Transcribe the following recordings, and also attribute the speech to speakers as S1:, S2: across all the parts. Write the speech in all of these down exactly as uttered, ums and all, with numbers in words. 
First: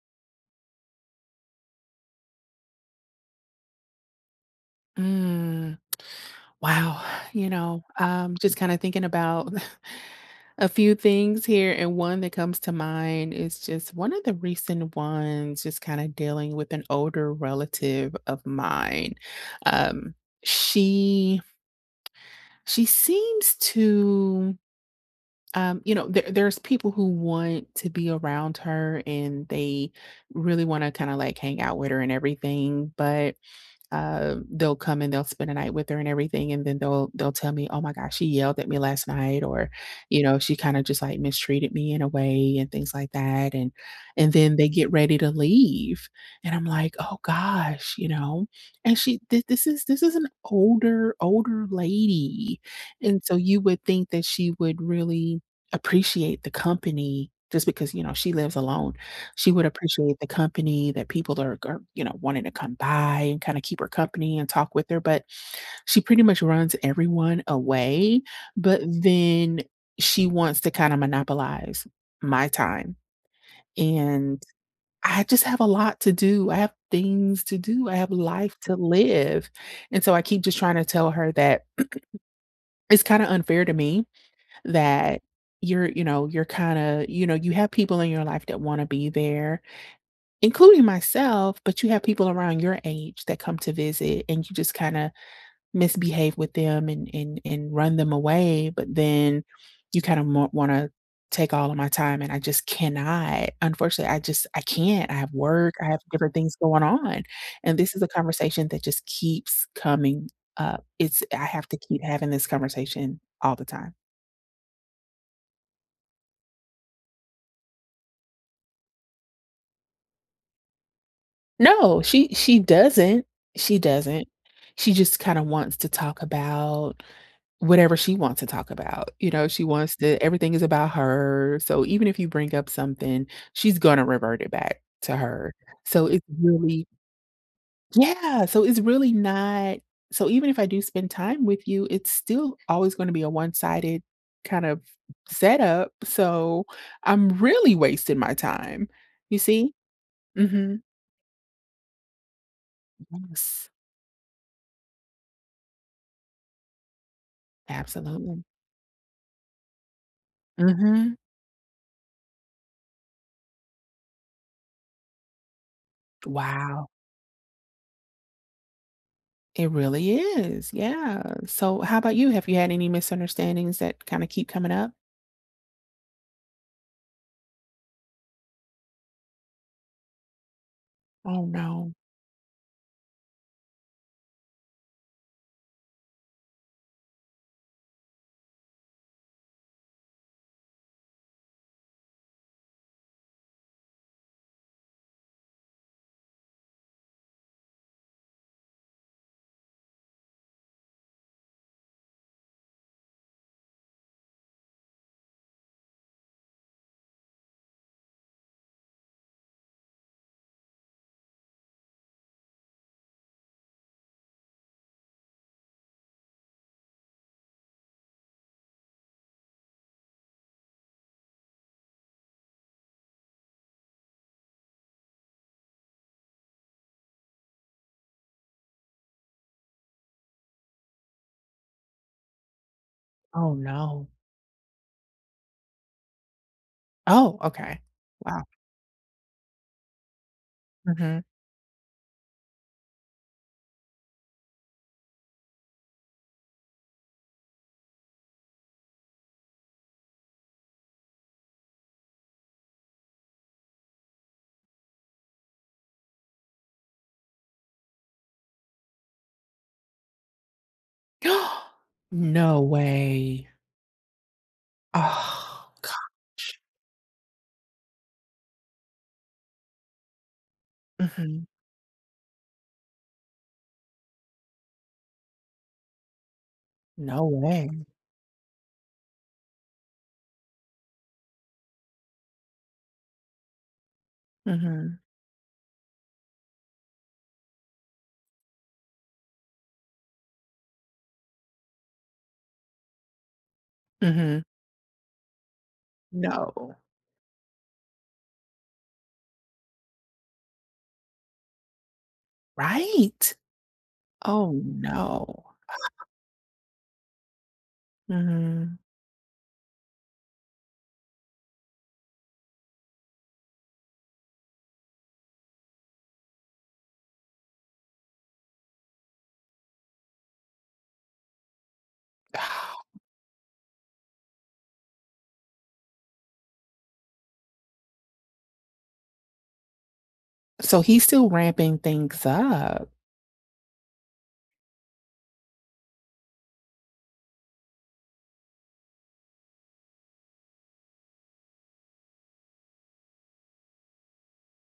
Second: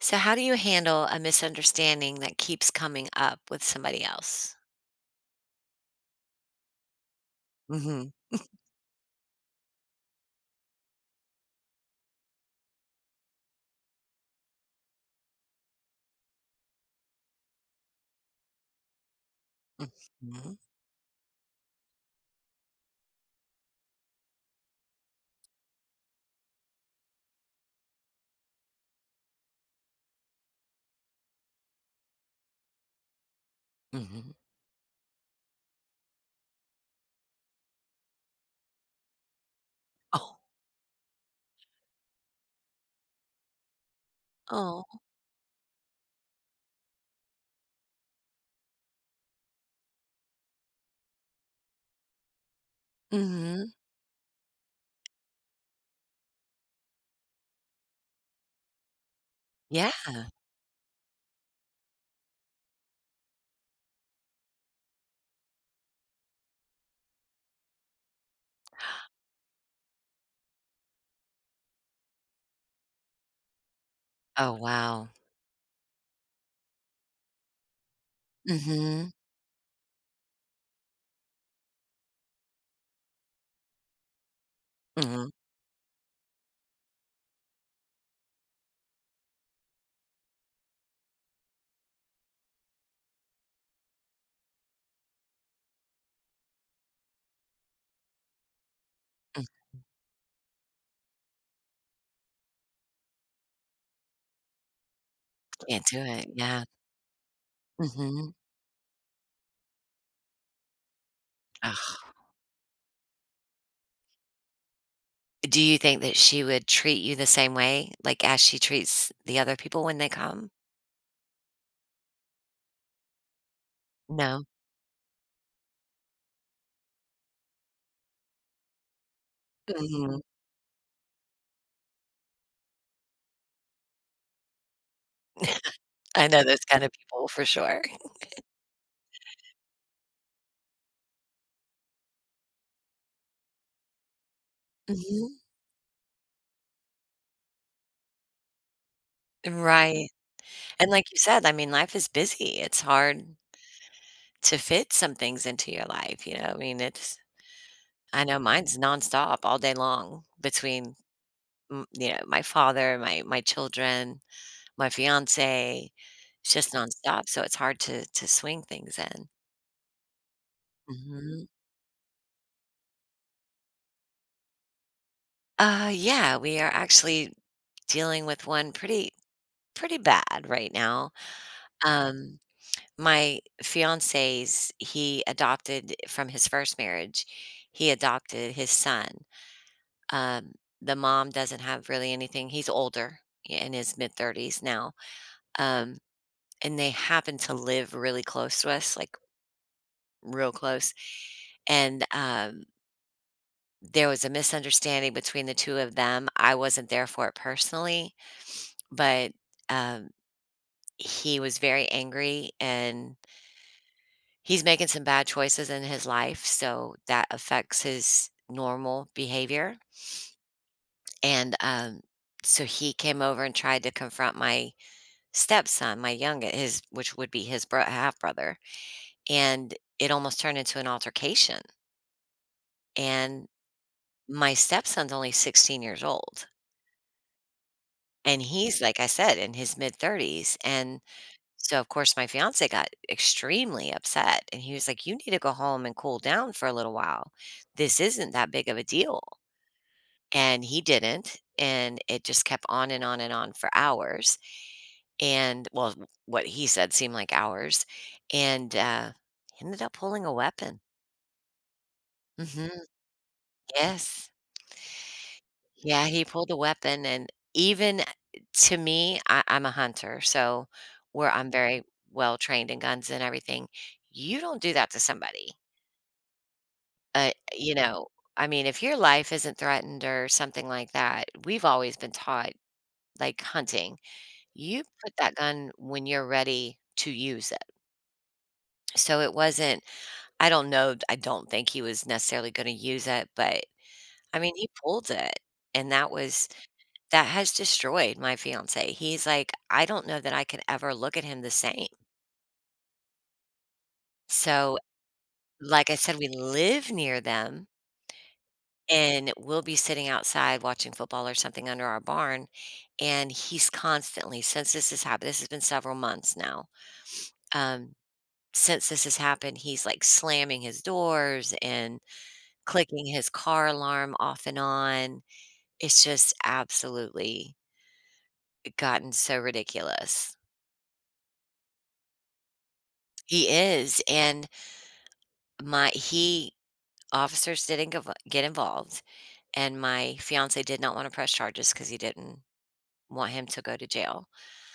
S1: So how do you handle a misunderstanding that keeps coming up with somebody else?
S2: Mm. Wow. You know,
S1: Mhm.
S2: um, just kinda thinking about a few things here, and one that comes to mind is just one of the recent ones is kinda dealing with an older relative of mine. Um,
S1: Mhm.
S2: she she seems to, um, you know, there there's people who want to be around her, and they really wanna kinda, like, hang out with her and everything, but,
S1: Mhm.
S2: um, they'll come and they'll spend a night with her and everything, and then they'll they'll tell me, "Oh my gosh, she yelled at me last night," or, you know,
S1: Oh.
S2: "She kinda just, like, mistreated me in a way," and things like that, and and then they get
S1: Oh.
S2: ready to leave, and I'm like, "Oh gosh," you know? And she th this is this is an older, older lady, and so you
S1: Mhm.
S2: would think that she would really appreciate the company, just because, you know, she lives alone. She would appreciate
S1: Yeah!
S2: the company that people are are, you know, wanting to come by and kinda keep her company and talk with her, but she pretty much runs everyone away, but then she wants to kinda monopolize my time, and
S1: Oh, wow.
S2: I just have a lot to do. I have things to do. I have a life to
S1: Mhm.
S2: live, and so I keep just trying to tell her that it's kinda unfair to me that
S1: Mm.
S2: you're you know, you're kinda, you know, you have people in your life that wanna be there, including myself, but you have people around your age that come to visit, and you just kinda misbehave with them and and and run them away, but then
S1: Mm.
S2: you kinda mor wanna take all of my time, and I just cannot. Unfortunately, I just I can't. I have work,
S1: Can't
S2: I
S1: do
S2: have
S1: it,
S2: different things
S1: yeah.
S2: going on, and this is a
S1: Mhm.
S2: conversation that just keeps coming up. It's I have to keep having this conversation all the time.
S1: Do you think that she would treat you the same way, like, as she treats the other people when they come?
S2: No, she she doesn't she doesn't,
S1: No.
S2: she just kinda wants to talk about, whatever she wants to talk about, you know, she wants
S1: Mhm.
S2: to everything is about her, so even if you bring up something, she's gonna revert it back to her, so it's
S1: I know those kind
S2: really
S1: of people for sure.
S2: Yeah, so it's really not so even if I do spend time with you, it's still always gonna be a one-sided kind of
S1: Mhm.
S2: setup, so I'm really wasting my time, you see?
S1: Right,
S2: Mhm.
S1: and like you said, I mean, life is busy, it's hard
S2: Yes.
S1: to fit some things into your life, you know, I mean, it's I know
S2: Absolutely.
S1: mine's nonstop all day long between,
S2: Mhm.
S1: m you know, my father, my my children, my fiance. It's just
S2: Wow.
S1: nonstop, so it's hard to to swing things in.
S2: It really is, yeah,
S1: Mhm.
S2: so how about you, have you had any misunderstandings that kinda keep coming up?
S1: Uh, yeah, we are actually dealing with one pretty pretty bad right now.
S2: Oh, no.
S1: Um, my fiance's he adopted e from his first marriage he adopted his son, um, the mom doesn't have really anything He's older, in his mid-thirties now, um, and they happen to live really close to us, like real close, and, um there was a misunderstanding between the two of them. I wasn't there for it personally, but, um, he was very angry, and he's making some bad choices in his life, so, that affects his normal behavior and, um, so, he came over and tried to confront my stepson, my younge his which would be his bro half brother, and it almost turned into an altercation and
S2: Oh, no.
S1: my stepson's only sixteen years old.
S2: Oh, okay,
S1: And
S2: wow.
S1: he's, like I said, in his mid thirties and
S2: Mhm.
S1: so, of course, my fiance got extremely upset, and he was, like, "You need to go home and cool down for a little while. This isn't that big of a deal," and he didn't, and it just kept on and on and on for hours, and, well, w what he said seemed like hours and, uh, he ended up pulling a weapon.
S2: No
S1: Mhm.
S2: way.
S1: Yes.
S2: Oh,
S1: Yeah,
S2: gosh.
S1: he pulled a weapon, and even a eh, to me, I I'm a hunter, so, where
S2: Mhm.
S1: I'm very well-trained in guns and everything, you don't do that to somebody.
S2: No
S1: Uh, you
S2: way.
S1: know, I mean, if your life isn't threatened or something like that, we've always been taught, like, hunting, you
S2: Mhm.
S1: put that gun when you're ready to use it. So, it wasn't I don't know, d I don't think he was necessarily gonna use it, but, I
S2: Mhm.
S1: mean, he pulled it, and that was
S2: No.
S1: that has destroyed my fiance, he's, like, "I don't know that I could ever look at him the same."
S2: Right. Oh,
S1: So,
S2: no.
S1: like I said, we live near them.
S2: Mhm.
S1: And we'll be sitting outside watching football or something under our barn, and he's constantly since this has happened this has been several months now, um, since this has happened, he's, like, slamming his doors and clicking his car alarm off and on. It's just absolutely I gotten so ridiculous.
S2: So, he's still ramping things up.
S1: He is, and My he officers didn't get vo get involved, and my fiance did not wanna press charges, 'cause he didn't want him to go to jail,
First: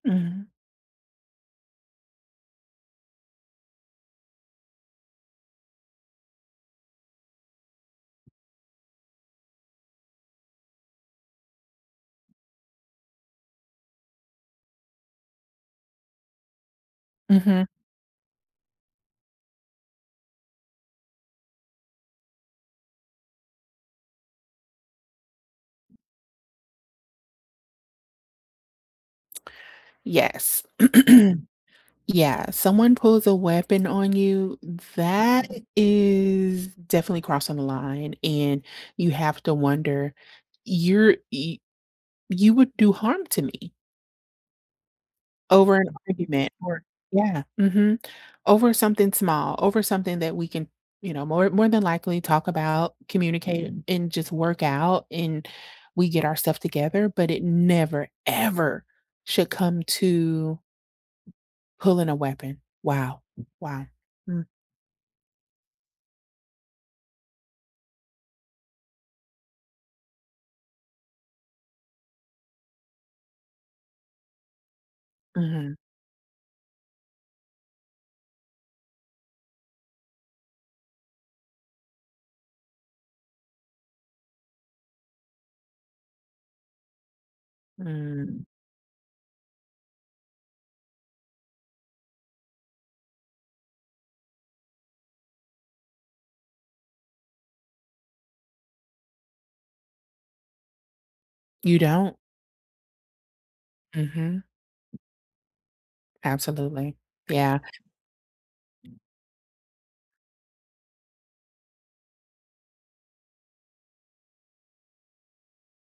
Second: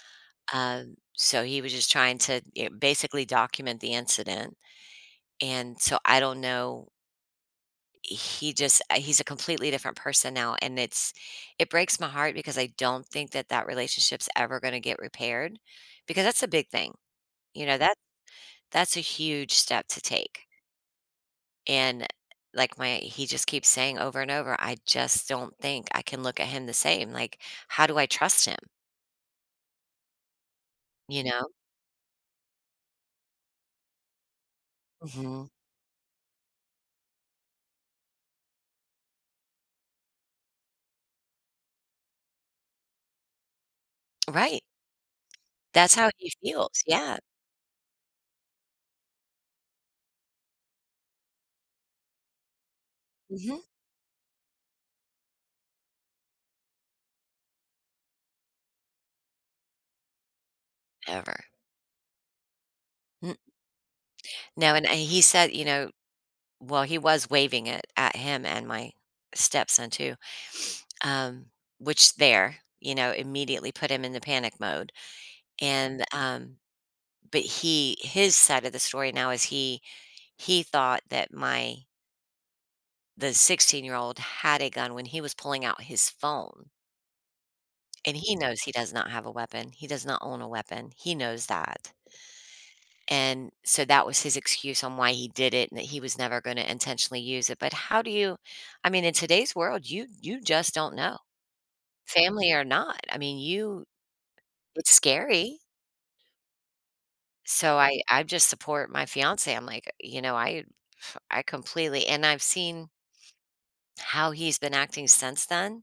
S2: Mhm.
S1: um, so, he was just trying to, eh, basically document the incident, and so, I don't know He just I he's a completely different person now, and it's it breaks my heart because I don't think that that relationship's ever gonna get repaired, because that's a big thing. You
S2: Mhm.
S1: know, that that's a huge step to take. And, eh, like, my he just keeps saying over and over, "I just don't think I can look at him the same, like, how do I trust him?"
S2: Yes.
S1: You know?
S2: Yeah, someone pulls a weapon on you,
S1: Mhm.
S2: that is definitely crossing the line, and you have to wonder, you're y you would do harm to me
S1: Right.
S2: over an
S1: That's how he
S2: argument.
S1: feels.
S2: Or
S1: Yeah.
S2: Yeah. Mhm. Over something small, over something that we can, you know, more more than likely talk about,
S1: Mhm.
S2: communicate, and just work out, and we get our stuff together, but it never ever should come to
S1: Ever.
S2: pulling a weapon. Wow. Wow. Mm.
S1: Now, and, uh, and he said, you know well, he was waving it at him and my stepson too, um, which there you know, immediately put him in the panic mode,
S2: Mhm.
S1: and, um but he his side of the story now is he he thought that my the sixteen-year-old had a gun when he was pulling out his phone. And he
S2: Mm.
S1: knows he does not have a weapon, he does not own a weapon, he knows that. And, so that was his excuse on why he did it and that he was never gonna intentionally use it, but how do you I mean, in today's world, you you just don't know.
S2: You don't?
S1: Family or not, I mean, you
S2: Mhm.
S1: it's scary.
S2: Absolutely. Yeah.
S1: So I I just support my fiancé, I'm like, you know, I I completely, and I've seen how he's been acting since then.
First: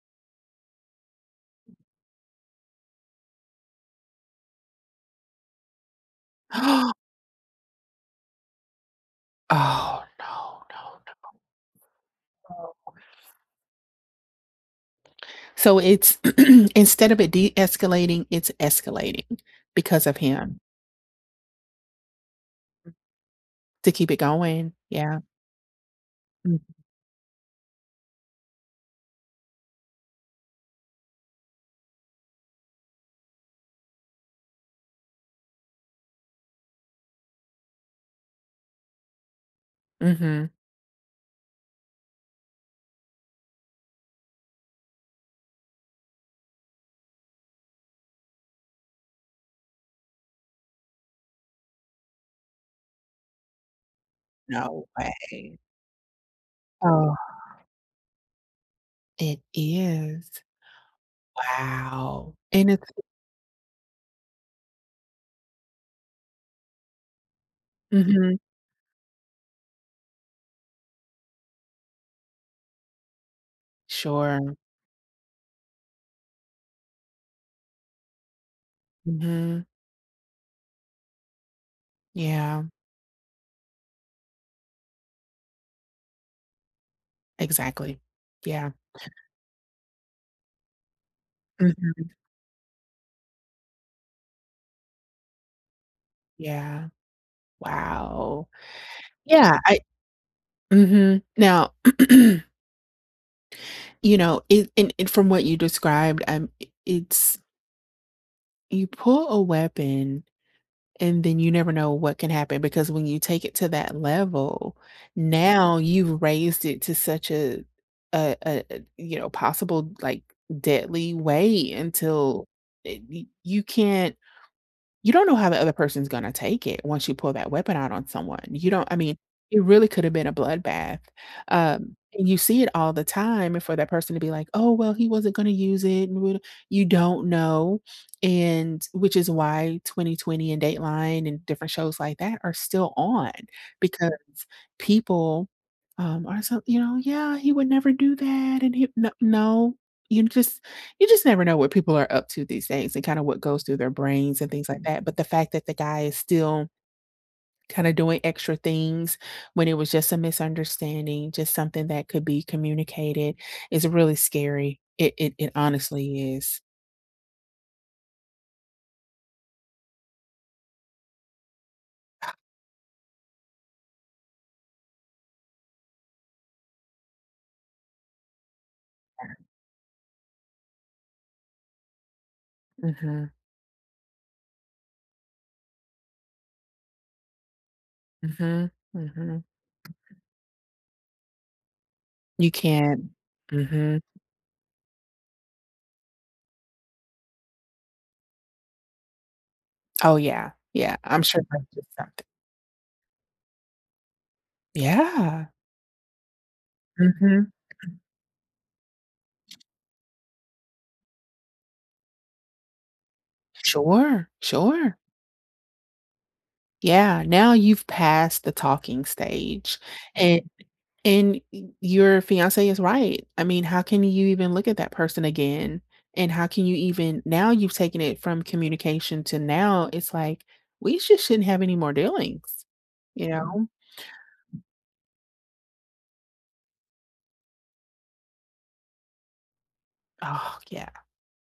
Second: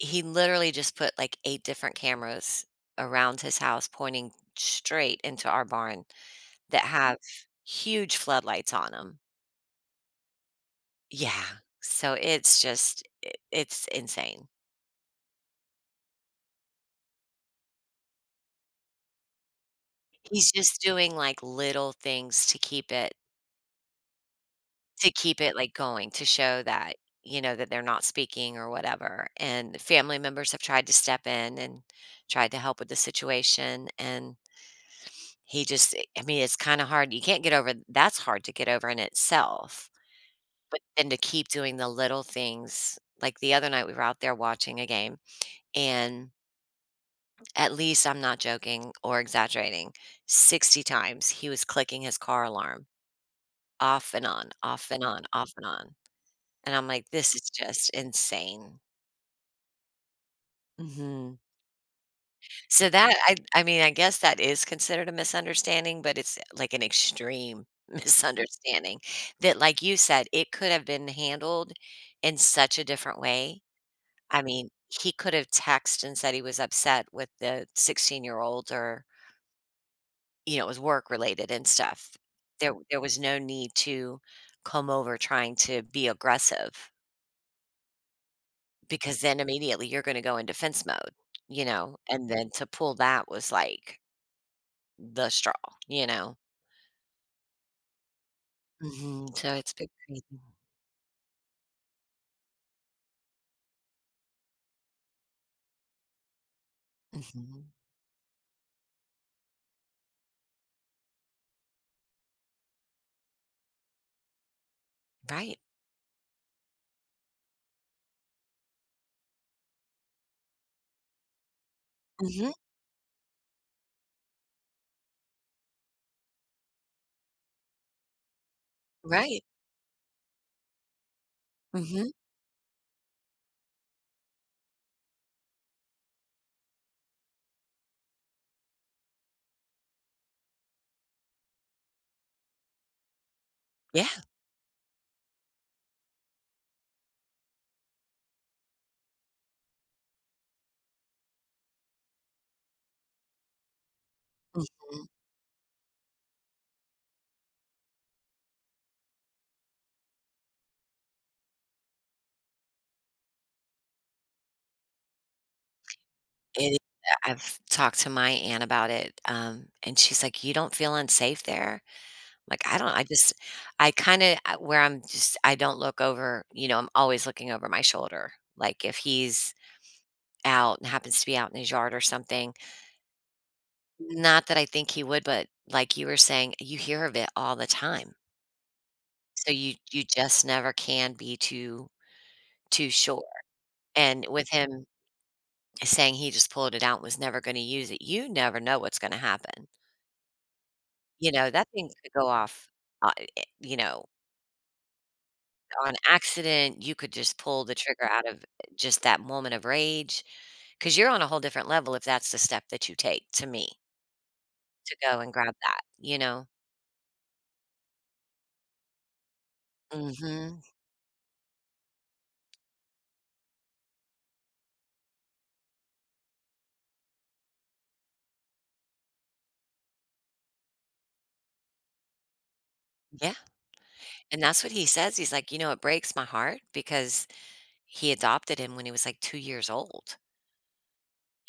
S1: He literally just put, like, eight different cameras around his house pointing straight into our barn that have huge floodlights on 'em.
S2: Oh, no, no,
S1: Yeah. So it's
S2: no. Oh.
S1: just i it's insane.
S2: So it's instead of it de-escalating, it's escalating because of
S1: He's
S2: him.
S1: just doing, like, little things to keep
S2: Mm.
S1: it
S2: To keep it going,
S1: to
S2: yeah.
S1: keep it, like, going to
S2: Mm.
S1: show that, you know, that they're not speaking or whatever, and family members have tried to step in and tried to help with the situation, and he just i I mean, it's kinda hard, you can't get over that's hard to get over in itself,
S2: Mhm.
S1: but then to keep doing the little things, like, the other night, we were out there watching a game, and at least, I'm not joking or exaggerating, sixty times he was clicking his car alarm. Off and on,
S2: No
S1: off and on, off
S2: way.
S1: and on, and I'm like,
S2: Oh.
S1: "This is just insane."
S2: It is.
S1: Mhm.
S2: Wow. And it's
S1: So, that, I I mean, I guess that is considered a misunderstanding, but it's, like, an extreme
S2: Mhm.
S1: misunderstanding that, like you said, it could have been handled in such a different way. I
S2: Sure.
S1: mean, he could have text and said he was upset with the sixteen year old or
S2: Mhm.
S1: you know, it was work-related and stuff.
S2: Yeah.
S1: There there was no need to come over trying to be aggressive.
S2: Exactly. Yeah.
S1: Because then immediately, you're gonna go in defense mode, you know?
S2: Mhm.
S1: And then to pull that was, like the straw, you know?
S2: Yeah. Wow.
S1: Mhm, so
S2: Yeah,
S1: it's
S2: I
S1: been crazy.
S2: Mhm. Now You know, it and and from what you described, I'm i it's
S1: Mhm.
S2: You pull a weapon, and then you never know what can happen because when you take it to that level,
S1: Right.
S2: now you've raised it to such a a a a, you know, possible, like, deadly way until,
S1: Mhm.
S2: eh, y you can't you don't know how the other person's gonna take it once you pull that weapon out on someone, you don't I mean,
S1: Right.
S2: it really coulda been a bloodbath, um,
S1: Mhm.
S2: and you see it all the time for that person to be like, "Oh, well, he wasn't gonna use it,. [unintelligible] You don't know, and, which is why 20/20 and Dateline and different shows like that are still on,
S1: Yeah.
S2: because people, um, are so, you know, "Yeah, he would never do that, and he "N no, you just you just never know what people are up to these days and kinda what goes through their brains and things like that,
S1: Mhm.
S2: but the fact that the guy is still kinda doing extra things when it was just a misunderstanding, just something that could be communicated is really scary. It it it honestly is.
S1: It i yeah, I've talked to my aunt about it, um, and she's like, "You don't feel unsafe there?" Like, I don't, I just I kinda, I where I'm just I don't look over, you know, I'm always looking over my shoulder, like, if he's out and happens to be out in his yard or something.
S2: Mhm.
S1: Not that I think he would, but like you were saying, you hear of it all the time.
S2: Mhm. Mhm.
S1: So, you you just never can be too
S2: You
S1: too
S2: can't.
S1: sure,
S2: Mhm.
S1: and with him saying he just pulled it out, and was never gonna use it, you never know what's gonna happen.
S2: Oh, yeah, yeah, I'm
S1: You
S2: sure
S1: know,
S2: that's
S1: that
S2: just
S1: thing could
S2: something
S1: go off, o i eh you know
S2: Yeah.
S1: on accident, you could just
S2: Mhm.
S1: pull the trigger out of just that moment of rage, 'cause you're on a whole different level if that's the step that you take, to me.
S2: Sure,
S1: To
S2: sure.
S1: go and grab that, you know?
S2: Yeah, now you've passed the talking stage, and
S1: Mhm.
S2: and y your fiance is right, I mean, how can you even look at that person again? And how can you even now you've taken it from communication to now, it's like, we sho shouldn't have any more dealings. You
S1: Yeah.
S2: know?
S1: And that's what he says, he's like, you know, "It breaks my heart," because he adopted him when he was, like, two years old.
S2: Oh, yeah.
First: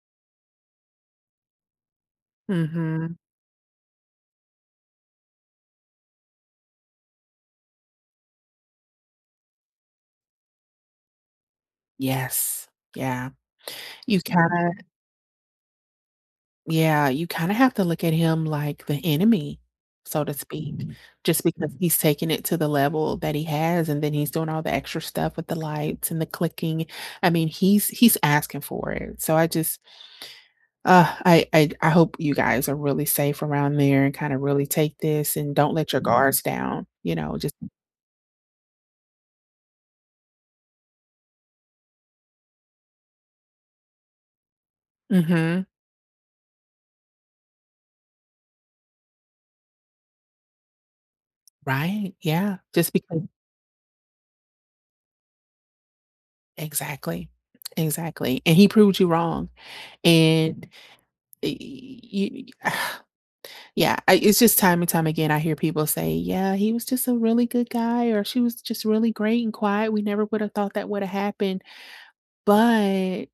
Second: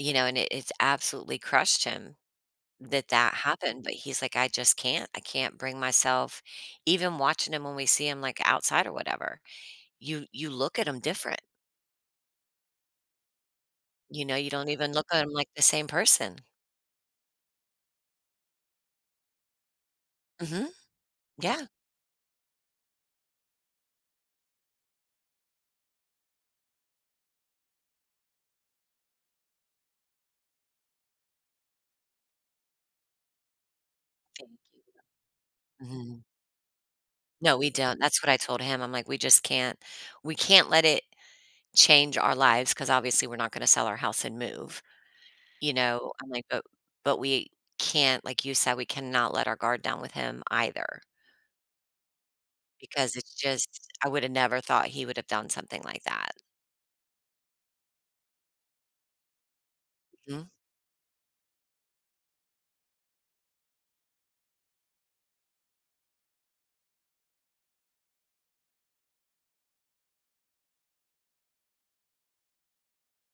S1: You know, and it it's absolutely crushed him that
S2: Mhm.
S1: that happened, but he's like, "I just can't. I can't bring myself" even watching him when we see him, like, outside or whatever, you you look at him different.
S2: Yes. Yeah. You
S1: You know, you don't
S2: kinda
S1: even look at 'em like the same person.
S2: Yeah, you kinda have to look at him like the enemy, so to
S1: Mhm.
S2: speak, just
S1: Yeah.
S2: because he's taking it to the level that he has, and then he's doing all the extra stuff with the lights and the clicking. I mean, he's he's asking for it. So I just Ah, I I I hope you guys are really safe around there and kinda
S1: Thank you.
S2: really take this, and don't let your guards down, you know? Just
S1: No, we don't. That's what I told him. I'm like, "We just can't we can't let it change our lives 'cause, obviously, we're not gonna sell our house and move,"
S2: Mhm.
S1: you know? I'm like, uh, "But we can't," like you said, "we cannot let our guard down with him either"
S2: Right, yeah. Just
S1: because
S2: becau
S1: it's just I would've never thought he would have done something like that.
S2: Exactly Exactly, and he proved you wrong,
S1: Mm.
S2: and eh you Yeah. I it's just time and time again, I hear people say, "Yeah, he was just a really good guy, or she was just really great and quiet. We never would have thought that woulda happened," but,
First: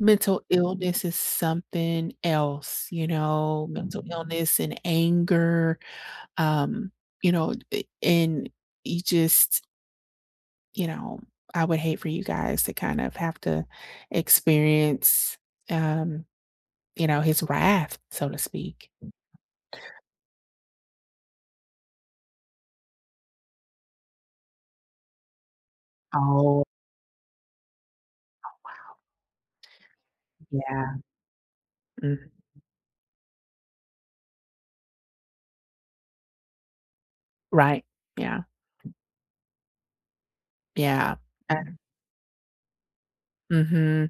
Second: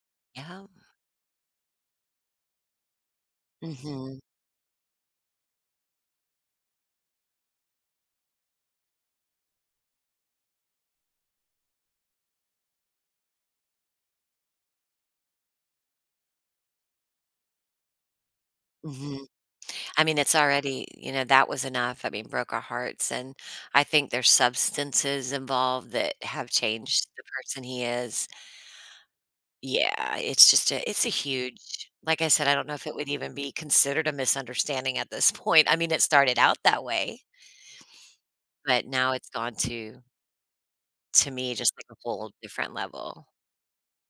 S2: mental
S1: Yeah.
S2: illness is something else, you know? Mental
S1: Mhm.
S2: illness and anger, um, you know? Eh, and ye just you know? I would hate for you guys to kind of have to experience, um, you know, his wrath, so to speak.
S1: Mhm. I mean, it's already, you know, that was enough. I mean, broke our hearts, and I think there's substances involved that have
S2: Oh
S1: changed the person he is.
S2: Oh, wow.
S1: Yeah. It's just a
S2: Yeah.
S1: it's a huge like I
S2: Mm.
S1: said, I don't know if it would even be considered a misunderstanding at this point. I mean, it started out that way
S2: Right. Yeah.
S1: but now it's gone to
S2: Yeah.
S1: to me just
S2: I
S1: like a whole different level.
S2: Mhm.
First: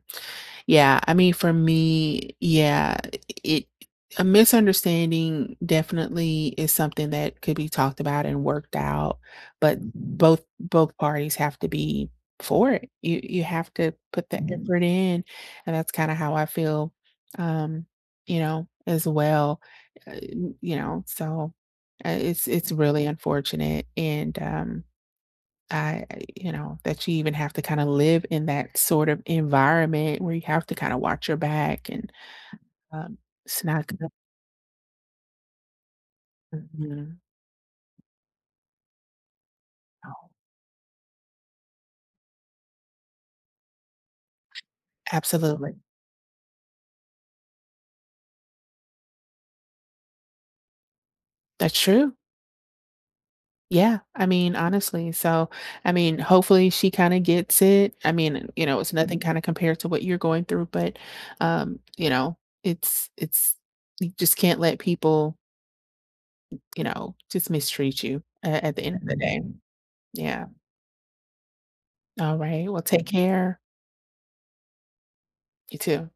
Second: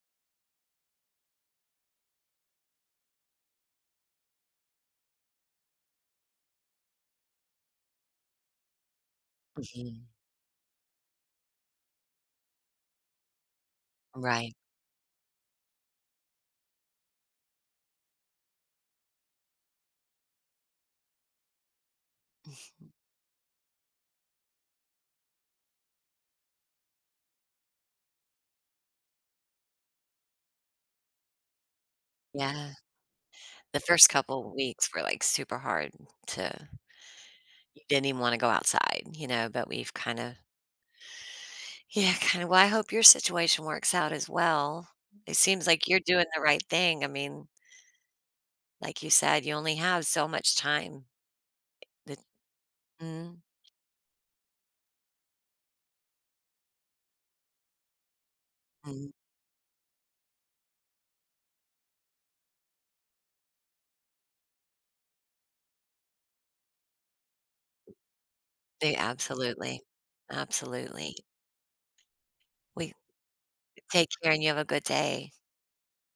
S2: Yeah. I mean, for me, yeah, it a misunderstanding definitely is something that could be talked about and worked out, but
S1: Mhm.
S2: both both parties have to be for it. You you have to put that
S1: Right.
S2: effort in, and that's kinda how I feel, um, you know, as well, you know? So, uh, it's it's really unfortunate, and, um, I you know, that you even have to kinda live in that sort of environment where you have to kinda watch your back and,
S1: Yeah.
S2: um,.
S1: The first
S2: [unintelligible]
S1: couple weeks were, like, super hard to
S2: Mhm.
S1: didn't even wanna go outside, you know, but we've
S2: No.
S1: kinda Yeah, kinda Well, I hope your situation works out as well. It seems
S2: Absolutely.
S1: like you're doing the right thing. I mean like you said, you only have so much time.
S2: That's true.
S1: But Mm.
S2: Yeah. I mean, honestly. So, I mean, hopefully, she kinda gets it. I mean, you know, it's
S1: Mm.
S2: nothing kinda compared to what you're going through, but, um, you know, it's it's you just can't let people you know, just mistreat you, uh, at the
S1: They
S2: end of the day.
S1: Absolutely
S2: Yeah.
S1: Absolutely.
S2: Alright. Well,
S1: We
S2: take care.
S1: Take care, and you have a good day.
S2: You too.